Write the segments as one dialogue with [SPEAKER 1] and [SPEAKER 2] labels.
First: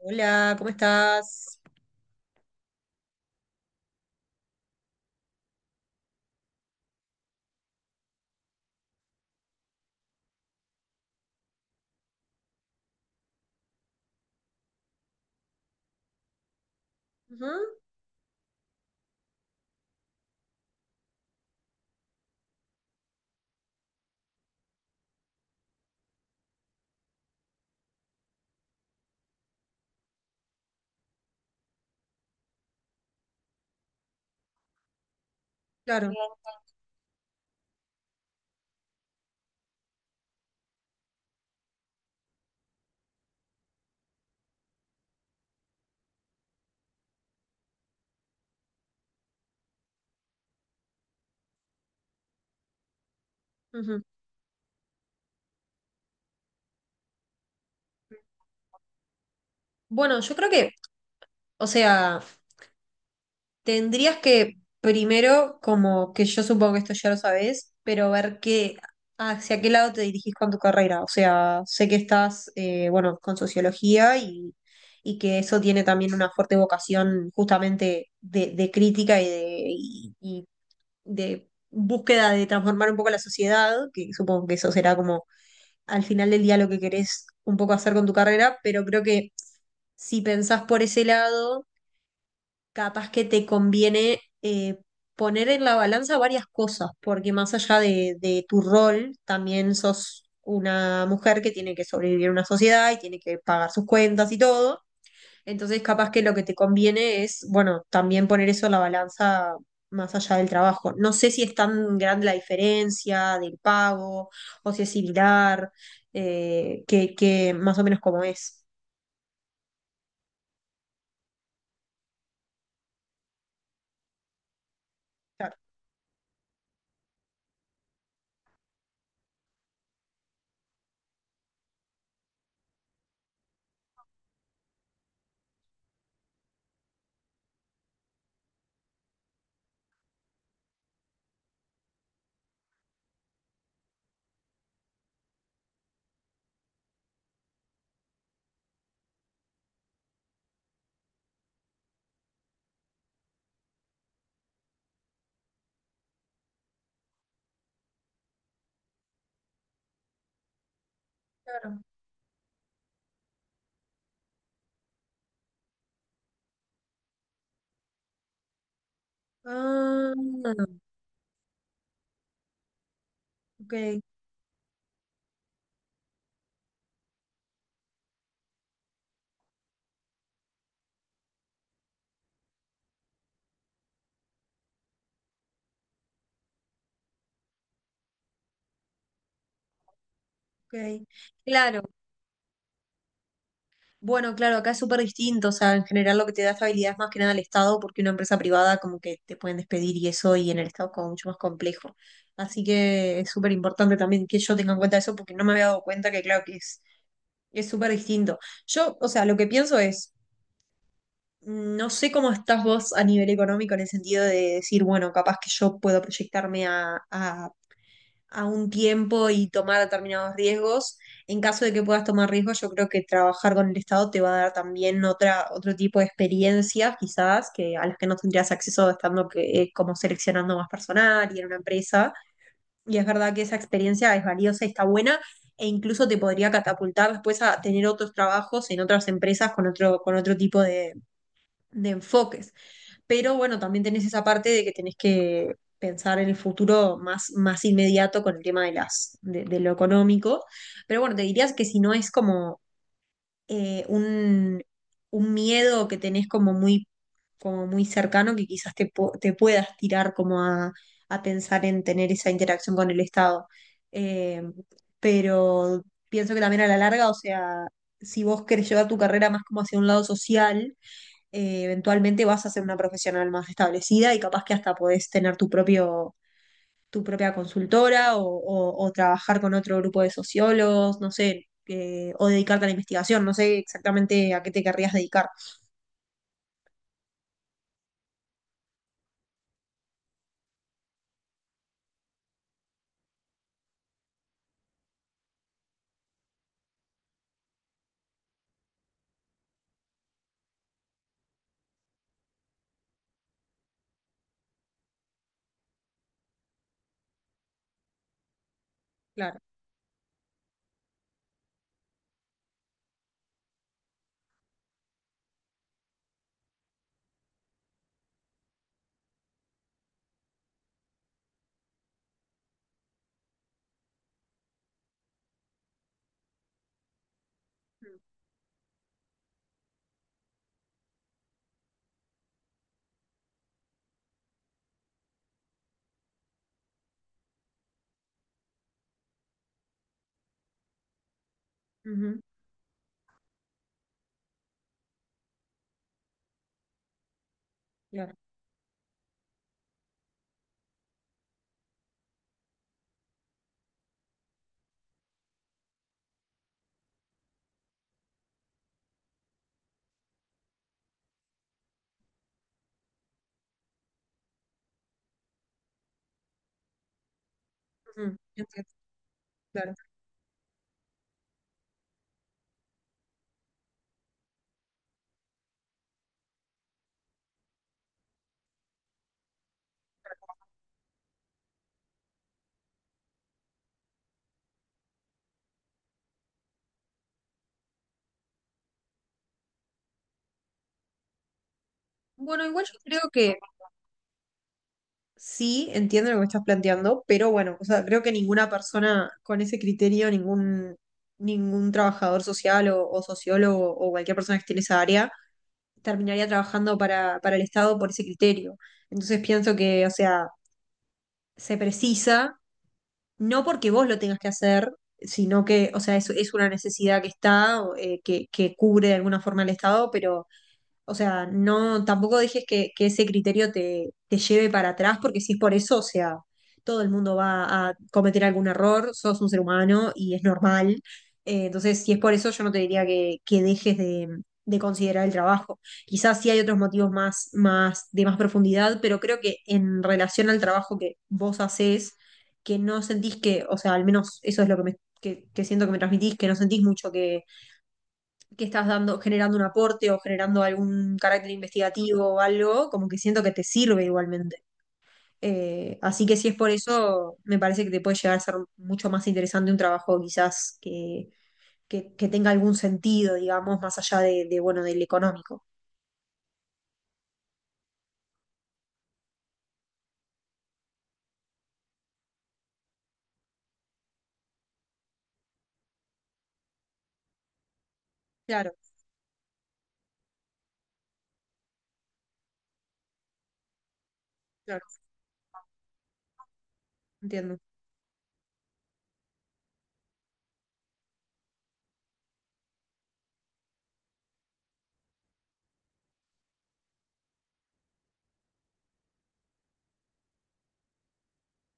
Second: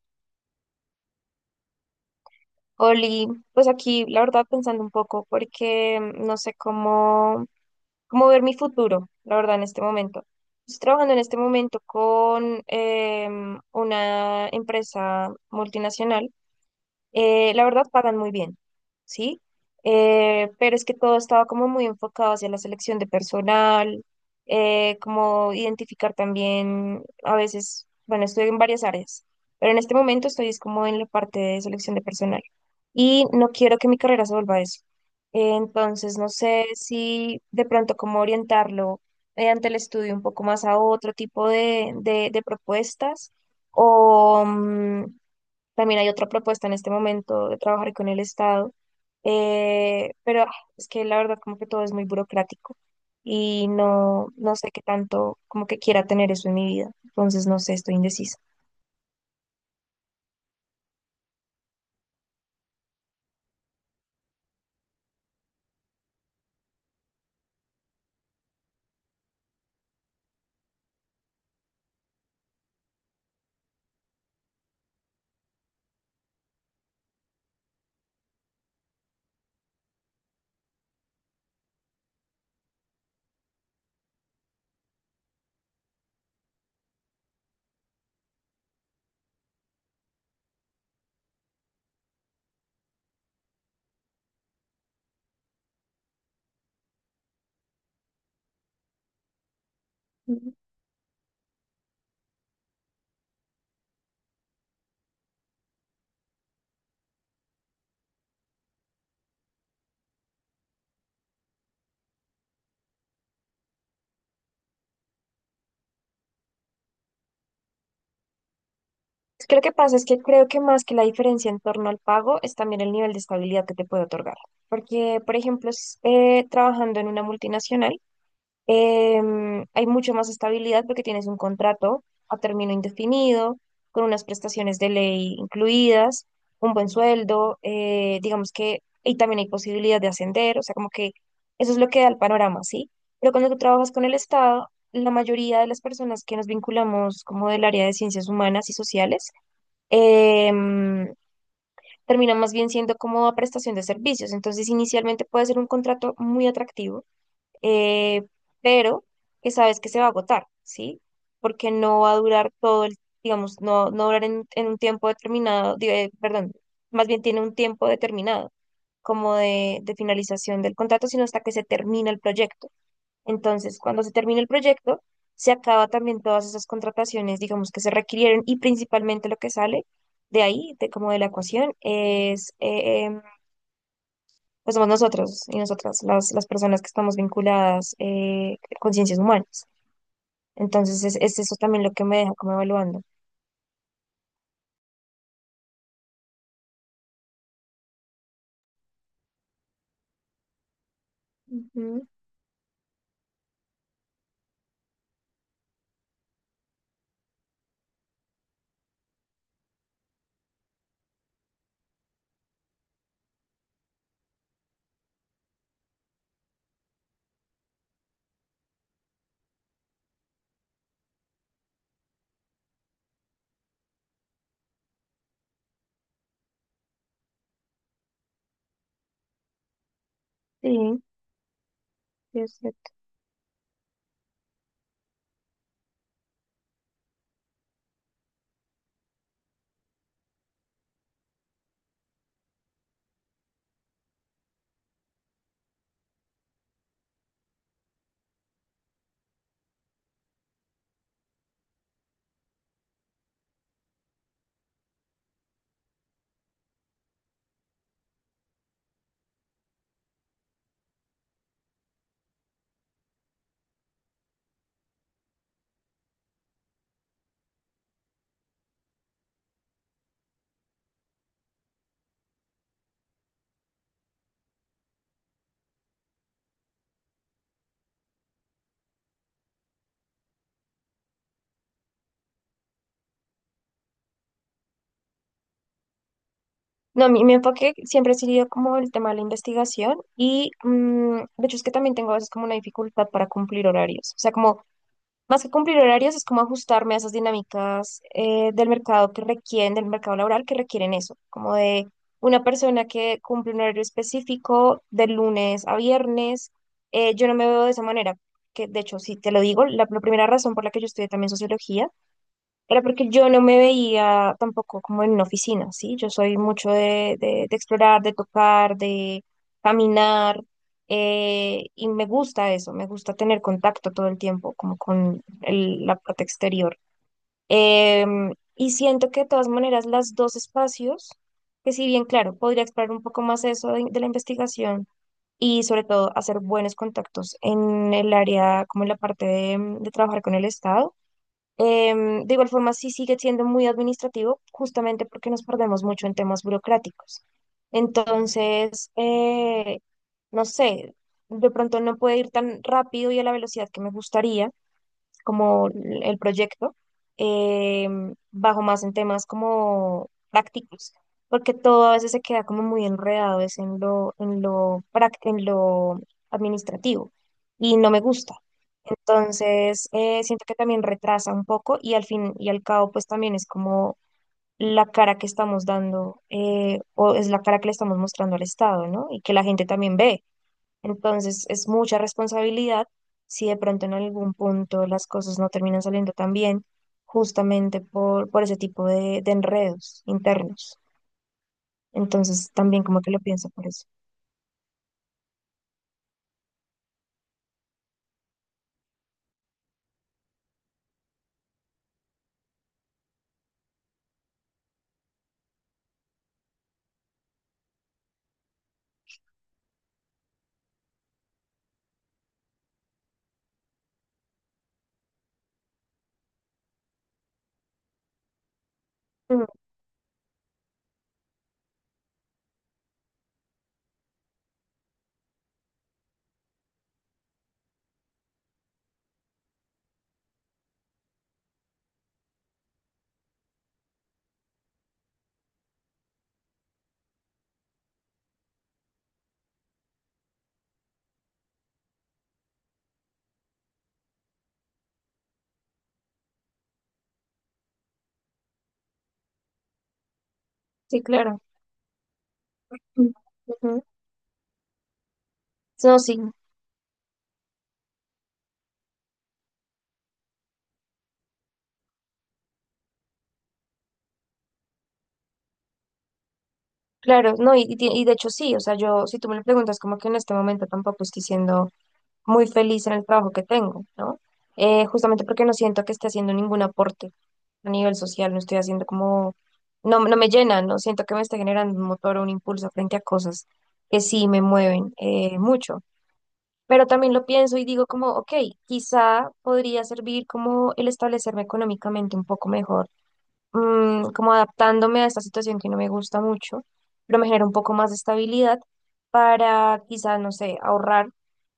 [SPEAKER 1] Hola, ¿cómo estás?
[SPEAKER 2] Oli, pues aquí la verdad pensando un poco porque no sé cómo, cómo ver mi futuro, la verdad, en este momento. Estoy trabajando en este momento con una empresa multinacional, la
[SPEAKER 1] Ujú,
[SPEAKER 2] verdad pagan muy bien, ¿sí? Pero es que todo estaba como muy enfocado hacia la selección de personal, como identificar también, a veces, bueno, estoy en varias áreas, pero en este momento estoy es como en la parte de selección de personal y no quiero que mi carrera se vuelva a eso.
[SPEAKER 1] claro.
[SPEAKER 2] Entonces, no sé si de pronto cómo orientarlo mediante el estudio un poco más a otro tipo de propuestas o también hay otra propuesta en este momento de trabajar con el Estado, pero es que la verdad como que todo es muy burocrático y
[SPEAKER 1] Ujú.
[SPEAKER 2] no, no sé qué tanto como que quiera tener eso en mi vida, entonces no sé, estoy indecisa.
[SPEAKER 1] Bueno, yo creo que, o sea, tendrías que primero, como que yo supongo que esto ya lo sabes, pero hacia qué lado te dirigís con tu carrera. O sea, sé que estás, bueno, con sociología y que eso tiene también una fuerte vocación justamente de crítica y de búsqueda de transformar un poco la sociedad, que supongo que eso será como al final del día lo que querés un poco hacer con tu carrera, pero creo que si pensás por ese lado, capaz que te conviene poner en la balanza varias cosas, porque más allá de tu rol, también sos
[SPEAKER 2] Ujú.
[SPEAKER 1] una mujer que tiene que sobrevivir en una sociedad y tiene que pagar sus cuentas y todo. Entonces, capaz que lo que te conviene es, bueno, también poner eso en la balanza más allá del trabajo. No sé si es tan grande la diferencia del pago o si es similar, que más o menos como es.
[SPEAKER 2] Es que lo que pasa es que creo que más que la diferencia en torno al pago es también el nivel de estabilidad que te puede otorgar, porque por
[SPEAKER 1] Claro.
[SPEAKER 2] ejemplo, trabajando en una multinacional. Em, hay mucha más estabilidad porque tienes un contrato a término indefinido, con unas prestaciones de ley incluidas, un buen sueldo, digamos que, y también hay posibilidad de ascender, o sea, como que eso es lo que da el panorama, ¿sí? Pero cuando tú trabajas con el Estado, la mayoría de las personas que nos vinculamos como del área de ciencias humanas y sociales, em, terminan más bien siendo como a prestación de servicios. Entonces, inicialmente puede ser un contrato muy atractivo, eh, pero que sabes que se va a agotar, ¿sí? Porque
[SPEAKER 1] Claro.
[SPEAKER 2] no va a durar todo el, digamos, no, no durar en un tiempo determinado, perdón, más bien tiene un tiempo determinado como de
[SPEAKER 1] Ah,
[SPEAKER 2] finalización del contrato, sino hasta que se termina el proyecto. Entonces,
[SPEAKER 1] ok,
[SPEAKER 2] cuando se termina el proyecto, se acaba también todas esas contrataciones, digamos, que se requirieron y principalmente lo que sale de ahí, de como de la ecuación, es pues somos nosotros y nosotras, las personas que estamos vinculadas con ciencias humanas. Entonces,
[SPEAKER 1] ok.
[SPEAKER 2] es eso
[SPEAKER 1] Claro.
[SPEAKER 2] también lo que me deja como evaluando.
[SPEAKER 1] Bueno, claro, acá es súper distinto, o sea, en general lo que te da estabilidad es más que nada el Estado, porque una empresa privada como que te pueden despedir y eso, y en el Estado como mucho más complejo.
[SPEAKER 2] Ujú.
[SPEAKER 1] Así que es súper importante también que yo tenga en cuenta eso, porque no me había dado cuenta que claro que es súper distinto. Yo, o sea, lo que pienso es, no sé cómo estás vos a nivel económico en el sentido de decir, bueno, capaz que yo puedo proyectarme a un tiempo y tomar determinados riesgos. En caso de que puedas tomar riesgos, yo creo que trabajar con el Estado te va a dar también otra, otro tipo de experiencias, quizás, que a las que no tendrías acceso estando que, como seleccionando más
[SPEAKER 2] Sí,
[SPEAKER 1] personal y en una empresa.
[SPEAKER 2] sí, es cierto.
[SPEAKER 1] Y es verdad que esa experiencia es valiosa y está buena, e incluso te podría catapultar después a tener otros trabajos en otras empresas con otro tipo de enfoques, pero bueno, también tenés esa parte de que tenés que pensar en el futuro más, más inmediato con el tema de de lo económico. Pero bueno, te dirías que si no es como eh, un, un miedo que tenés como muy cercano, que quizás te puedas tirar como a pensar en tener esa interacción con el Estado. Eh, pero pienso que también a la larga, o sea, si vos querés llevar tu carrera más como hacia un lado social, eventualmente vas a ser una profesional más establecida y capaz que hasta podés tener tu propio, tu propia consultora o trabajar con otro grupo de sociólogos, no sé, o dedicarte a la investigación, no sé exactamente a qué te querrías dedicar.
[SPEAKER 2] No, mi enfoque siempre ha sido como el tema de la investigación y de hecho es que también tengo a veces como una dificultad para cumplir horarios. O sea, como más que cumplir horarios, es como ajustarme a esas dinámicas del mercado que requieren, del mercado laboral que requieren eso, como de una persona que cumple un horario específico de lunes a viernes. Yo no me veo de esa manera, que de hecho, si te
[SPEAKER 1] Claro.
[SPEAKER 2] lo digo, la primera razón por la que yo estudié también sociología era porque yo no me veía tampoco como en una oficina, ¿sí? Yo soy mucho de, de explorar, de tocar, de caminar, y me gusta eso, me gusta tener contacto todo el tiempo, como con el- la parte exterior. Y siento que de todas maneras las dos espacios, que si bien, claro, podría explorar un poco más eso de la investigación y sobre todo hacer buenos contactos en el área, como en la parte de trabajar con el Estado.
[SPEAKER 1] Ujú,
[SPEAKER 2] Em, de igual forma, sí sigue siendo muy administrativo, justamente porque nos perdemos mucho en temas burocráticos.
[SPEAKER 1] claro.
[SPEAKER 2] Entonces, no sé, de pronto no puede ir tan rápido y a la velocidad que me gustaría, como el proyecto, eh, bajo más en temas como prácticos, porque todo a veces se queda como muy enredado, es en lo, en lo, en lo administrativo, y no me
[SPEAKER 1] Ujú,
[SPEAKER 2] gusta.
[SPEAKER 1] entiendo, claro.
[SPEAKER 2] Entonces, siento que también retrasa un poco y al fin y al cabo, pues también es como la cara que estamos dando, o es la cara que le estamos mostrando al Estado, ¿no? Y que la gente también ve. Entonces es mucha responsabilidad si de pronto en algún punto las cosas no terminan saliendo tan bien, justamente por ese tipo de enredos internos.
[SPEAKER 1] Bueno,
[SPEAKER 2] Entonces
[SPEAKER 1] igual yo
[SPEAKER 2] también como
[SPEAKER 1] creo
[SPEAKER 2] que lo
[SPEAKER 1] que
[SPEAKER 2] pienso por eso.
[SPEAKER 1] sí, entiendo lo que estás planteando, pero bueno, o sea, creo que ninguna persona con ese criterio, ningún, ningún trabajador social o sociólogo o cualquier persona que esté en esa área, terminaría trabajando para el Estado por ese criterio. Entonces pienso que, o sea, se precisa, no porque vos lo tengas que hacer, sino que, o sea, es una necesidad que está, que cubre de alguna forma
[SPEAKER 2] Mm,
[SPEAKER 1] el Estado, pero o sea, no, tampoco dejes que ese criterio te lleve para atrás, porque si es por eso, o sea, todo el mundo va a cometer algún error, sos un ser humano y es normal. Entonces, si es por eso, yo no te diría que dejes de considerar el trabajo. Quizás sí hay otros motivos más, más, de más profundidad, pero creo que en relación al trabajo que vos hacés, que no sentís que, o sea, al menos eso es lo que que siento que me transmitís, que no sentís mucho que estás dando, generando un aporte o generando algún
[SPEAKER 2] sí,
[SPEAKER 1] carácter
[SPEAKER 2] claro.
[SPEAKER 1] investigativo o algo, como que
[SPEAKER 2] Mm,
[SPEAKER 1] siento que te
[SPEAKER 2] ujú.
[SPEAKER 1] sirve igualmente.
[SPEAKER 2] No,
[SPEAKER 1] Así que
[SPEAKER 2] sí,
[SPEAKER 1] si es por eso, me parece que te puede llegar a ser mucho más interesante un trabajo quizás que tenga algún sentido, digamos, más allá de, bueno, del económico.
[SPEAKER 2] claro, no, y, y de hecho sí, o sea, yo, si tú me lo preguntas, como que en este momento tampoco estoy siendo muy feliz en el trabajo que tengo, ¿no? Justamente porque no siento que esté haciendo ningún aporte a nivel social, no
[SPEAKER 1] Claro,
[SPEAKER 2] estoy haciendo como, no, no me llena, no siento que me esté generando un motor o un impulso frente a cosas que sí me
[SPEAKER 1] claro,
[SPEAKER 2] mueven mucho. Pero también lo
[SPEAKER 1] entiendo,
[SPEAKER 2] pienso y digo como, ok, quizá podría servir como el establecerme económicamente un poco mejor, como adaptándome a esta situación que no me gusta mucho, pero me genera un poco más de estabilidad para quizá, no sé, ahorrar,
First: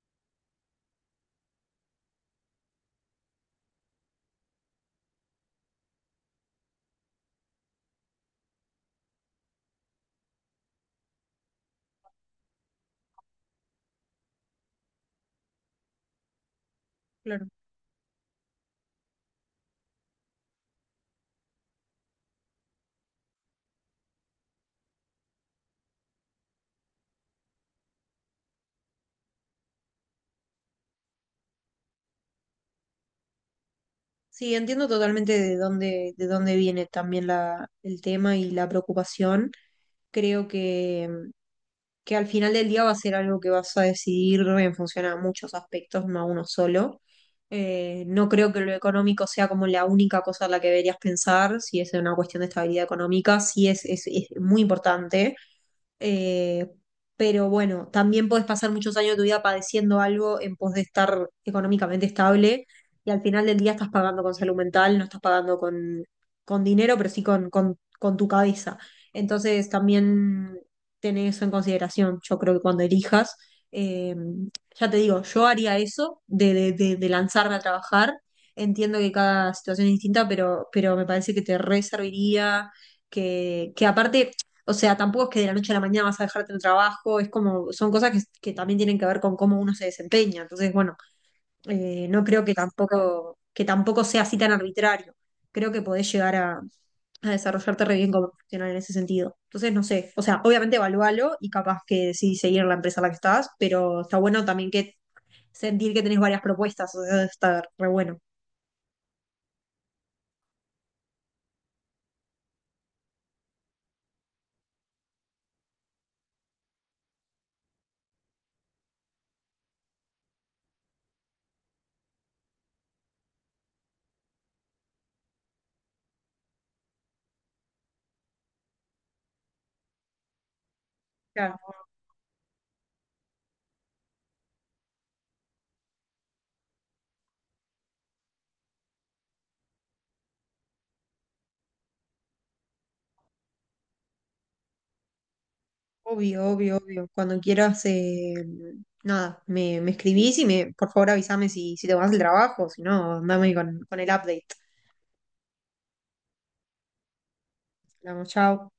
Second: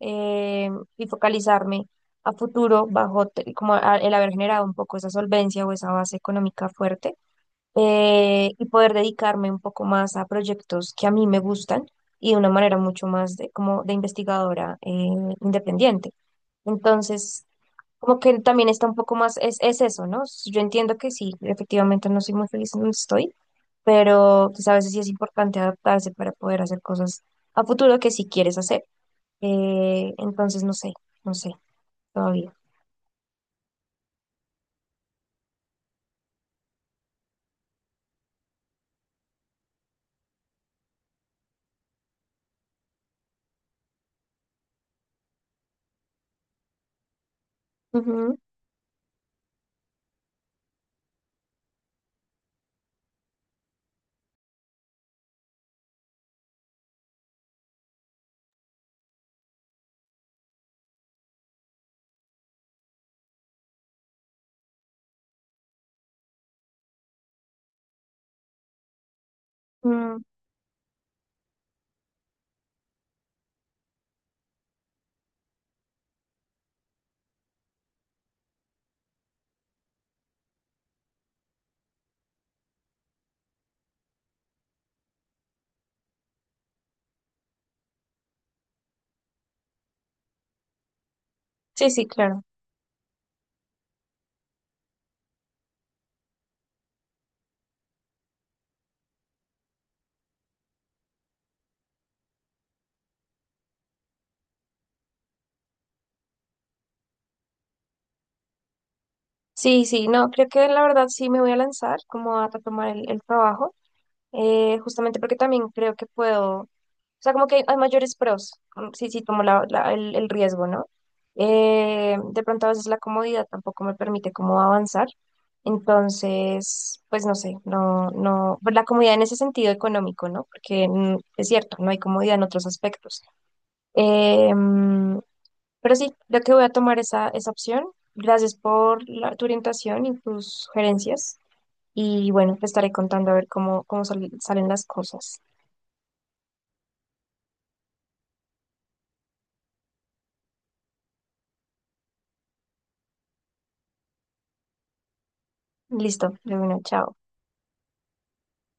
[SPEAKER 2] eh, y focalizarme a futuro bajo como el haber generado un poco esa solvencia o esa base económica fuerte, y poder dedicarme un poco más a proyectos que a mí me gustan y de una manera mucho más de, como de investigadora independiente. Entonces,
[SPEAKER 1] claro.
[SPEAKER 2] como que también está un poco más, es eso, ¿no? Yo entiendo que sí, efectivamente no soy muy feliz en donde estoy, pero pues a veces sí es importante adaptarse para poder hacer cosas a futuro que sí quieres hacer. Entonces, no sé, no sé, todavía.
[SPEAKER 1] Sí, entiendo totalmente de dónde viene también la, el tema y la preocupación. Creo que al final del día va a ser algo que vas a decidir en función a muchos aspectos, no a uno solo. No
[SPEAKER 2] Ujú,
[SPEAKER 1] creo que lo económico sea como la única cosa en la que deberías pensar, si es una cuestión de estabilidad económica, sí es muy importante, eh, pero bueno, también podés pasar muchos años de tu vida padeciendo algo en pos de estar económicamente estable y al final del día estás pagando con salud mental, no estás pagando con dinero, pero sí con tu cabeza. Entonces
[SPEAKER 2] mm,
[SPEAKER 1] también tenés eso en consideración, yo creo que cuando elijas, eh, ya te digo, yo haría eso de lanzarme a trabajar. Entiendo que cada situación es distinta, pero me parece que te re serviría que aparte o sea, tampoco es que de la noche a la mañana vas a dejarte el trabajo, es como, son cosas que también tienen que ver con cómo uno se desempeña. Entonces, bueno,
[SPEAKER 2] sí, sí,
[SPEAKER 1] no
[SPEAKER 2] claro.
[SPEAKER 1] creo que tampoco sea así tan arbitrario. Creo que podés llegar a desarrollarte re bien como profesional en ese sentido. Entonces, no sé, o sea, obviamente evalúalo y capaz que sí seguir en la empresa en la que estás, pero está bueno también que sentir que tenés varias propuestas, o sea, está re bueno.
[SPEAKER 2] Sí, sí, no, creo que la verdad sí me voy a lanzar como a retomar el trabajo. Justamente porque también creo que puedo, o sea, como que hay mayores pros, sí, sí, tomo el riesgo, ¿no? De pronto a veces la comodidad tampoco me permite como avanzar, entonces, pues no sé, no, no, pues, la comodidad en ese sentido económico, ¿no? Porque es
[SPEAKER 1] Claro.
[SPEAKER 2] cierto, no hay comodidad en otros aspectos. Mm, pero sí, creo que voy a tomar esa, esa opción. Gracias por tu orientación y tus sugerencias. Y bueno, te estaré contando a ver cómo, cómo salen las cosas.
[SPEAKER 1] Obvio, obvio, obvio. Cuando quieras, nada, me escribís y me, por favor avísame si, si te vas del trabajo, si no, andame con el update.
[SPEAKER 2] Listo, de una, chao.
[SPEAKER 1] Hablamos, chao.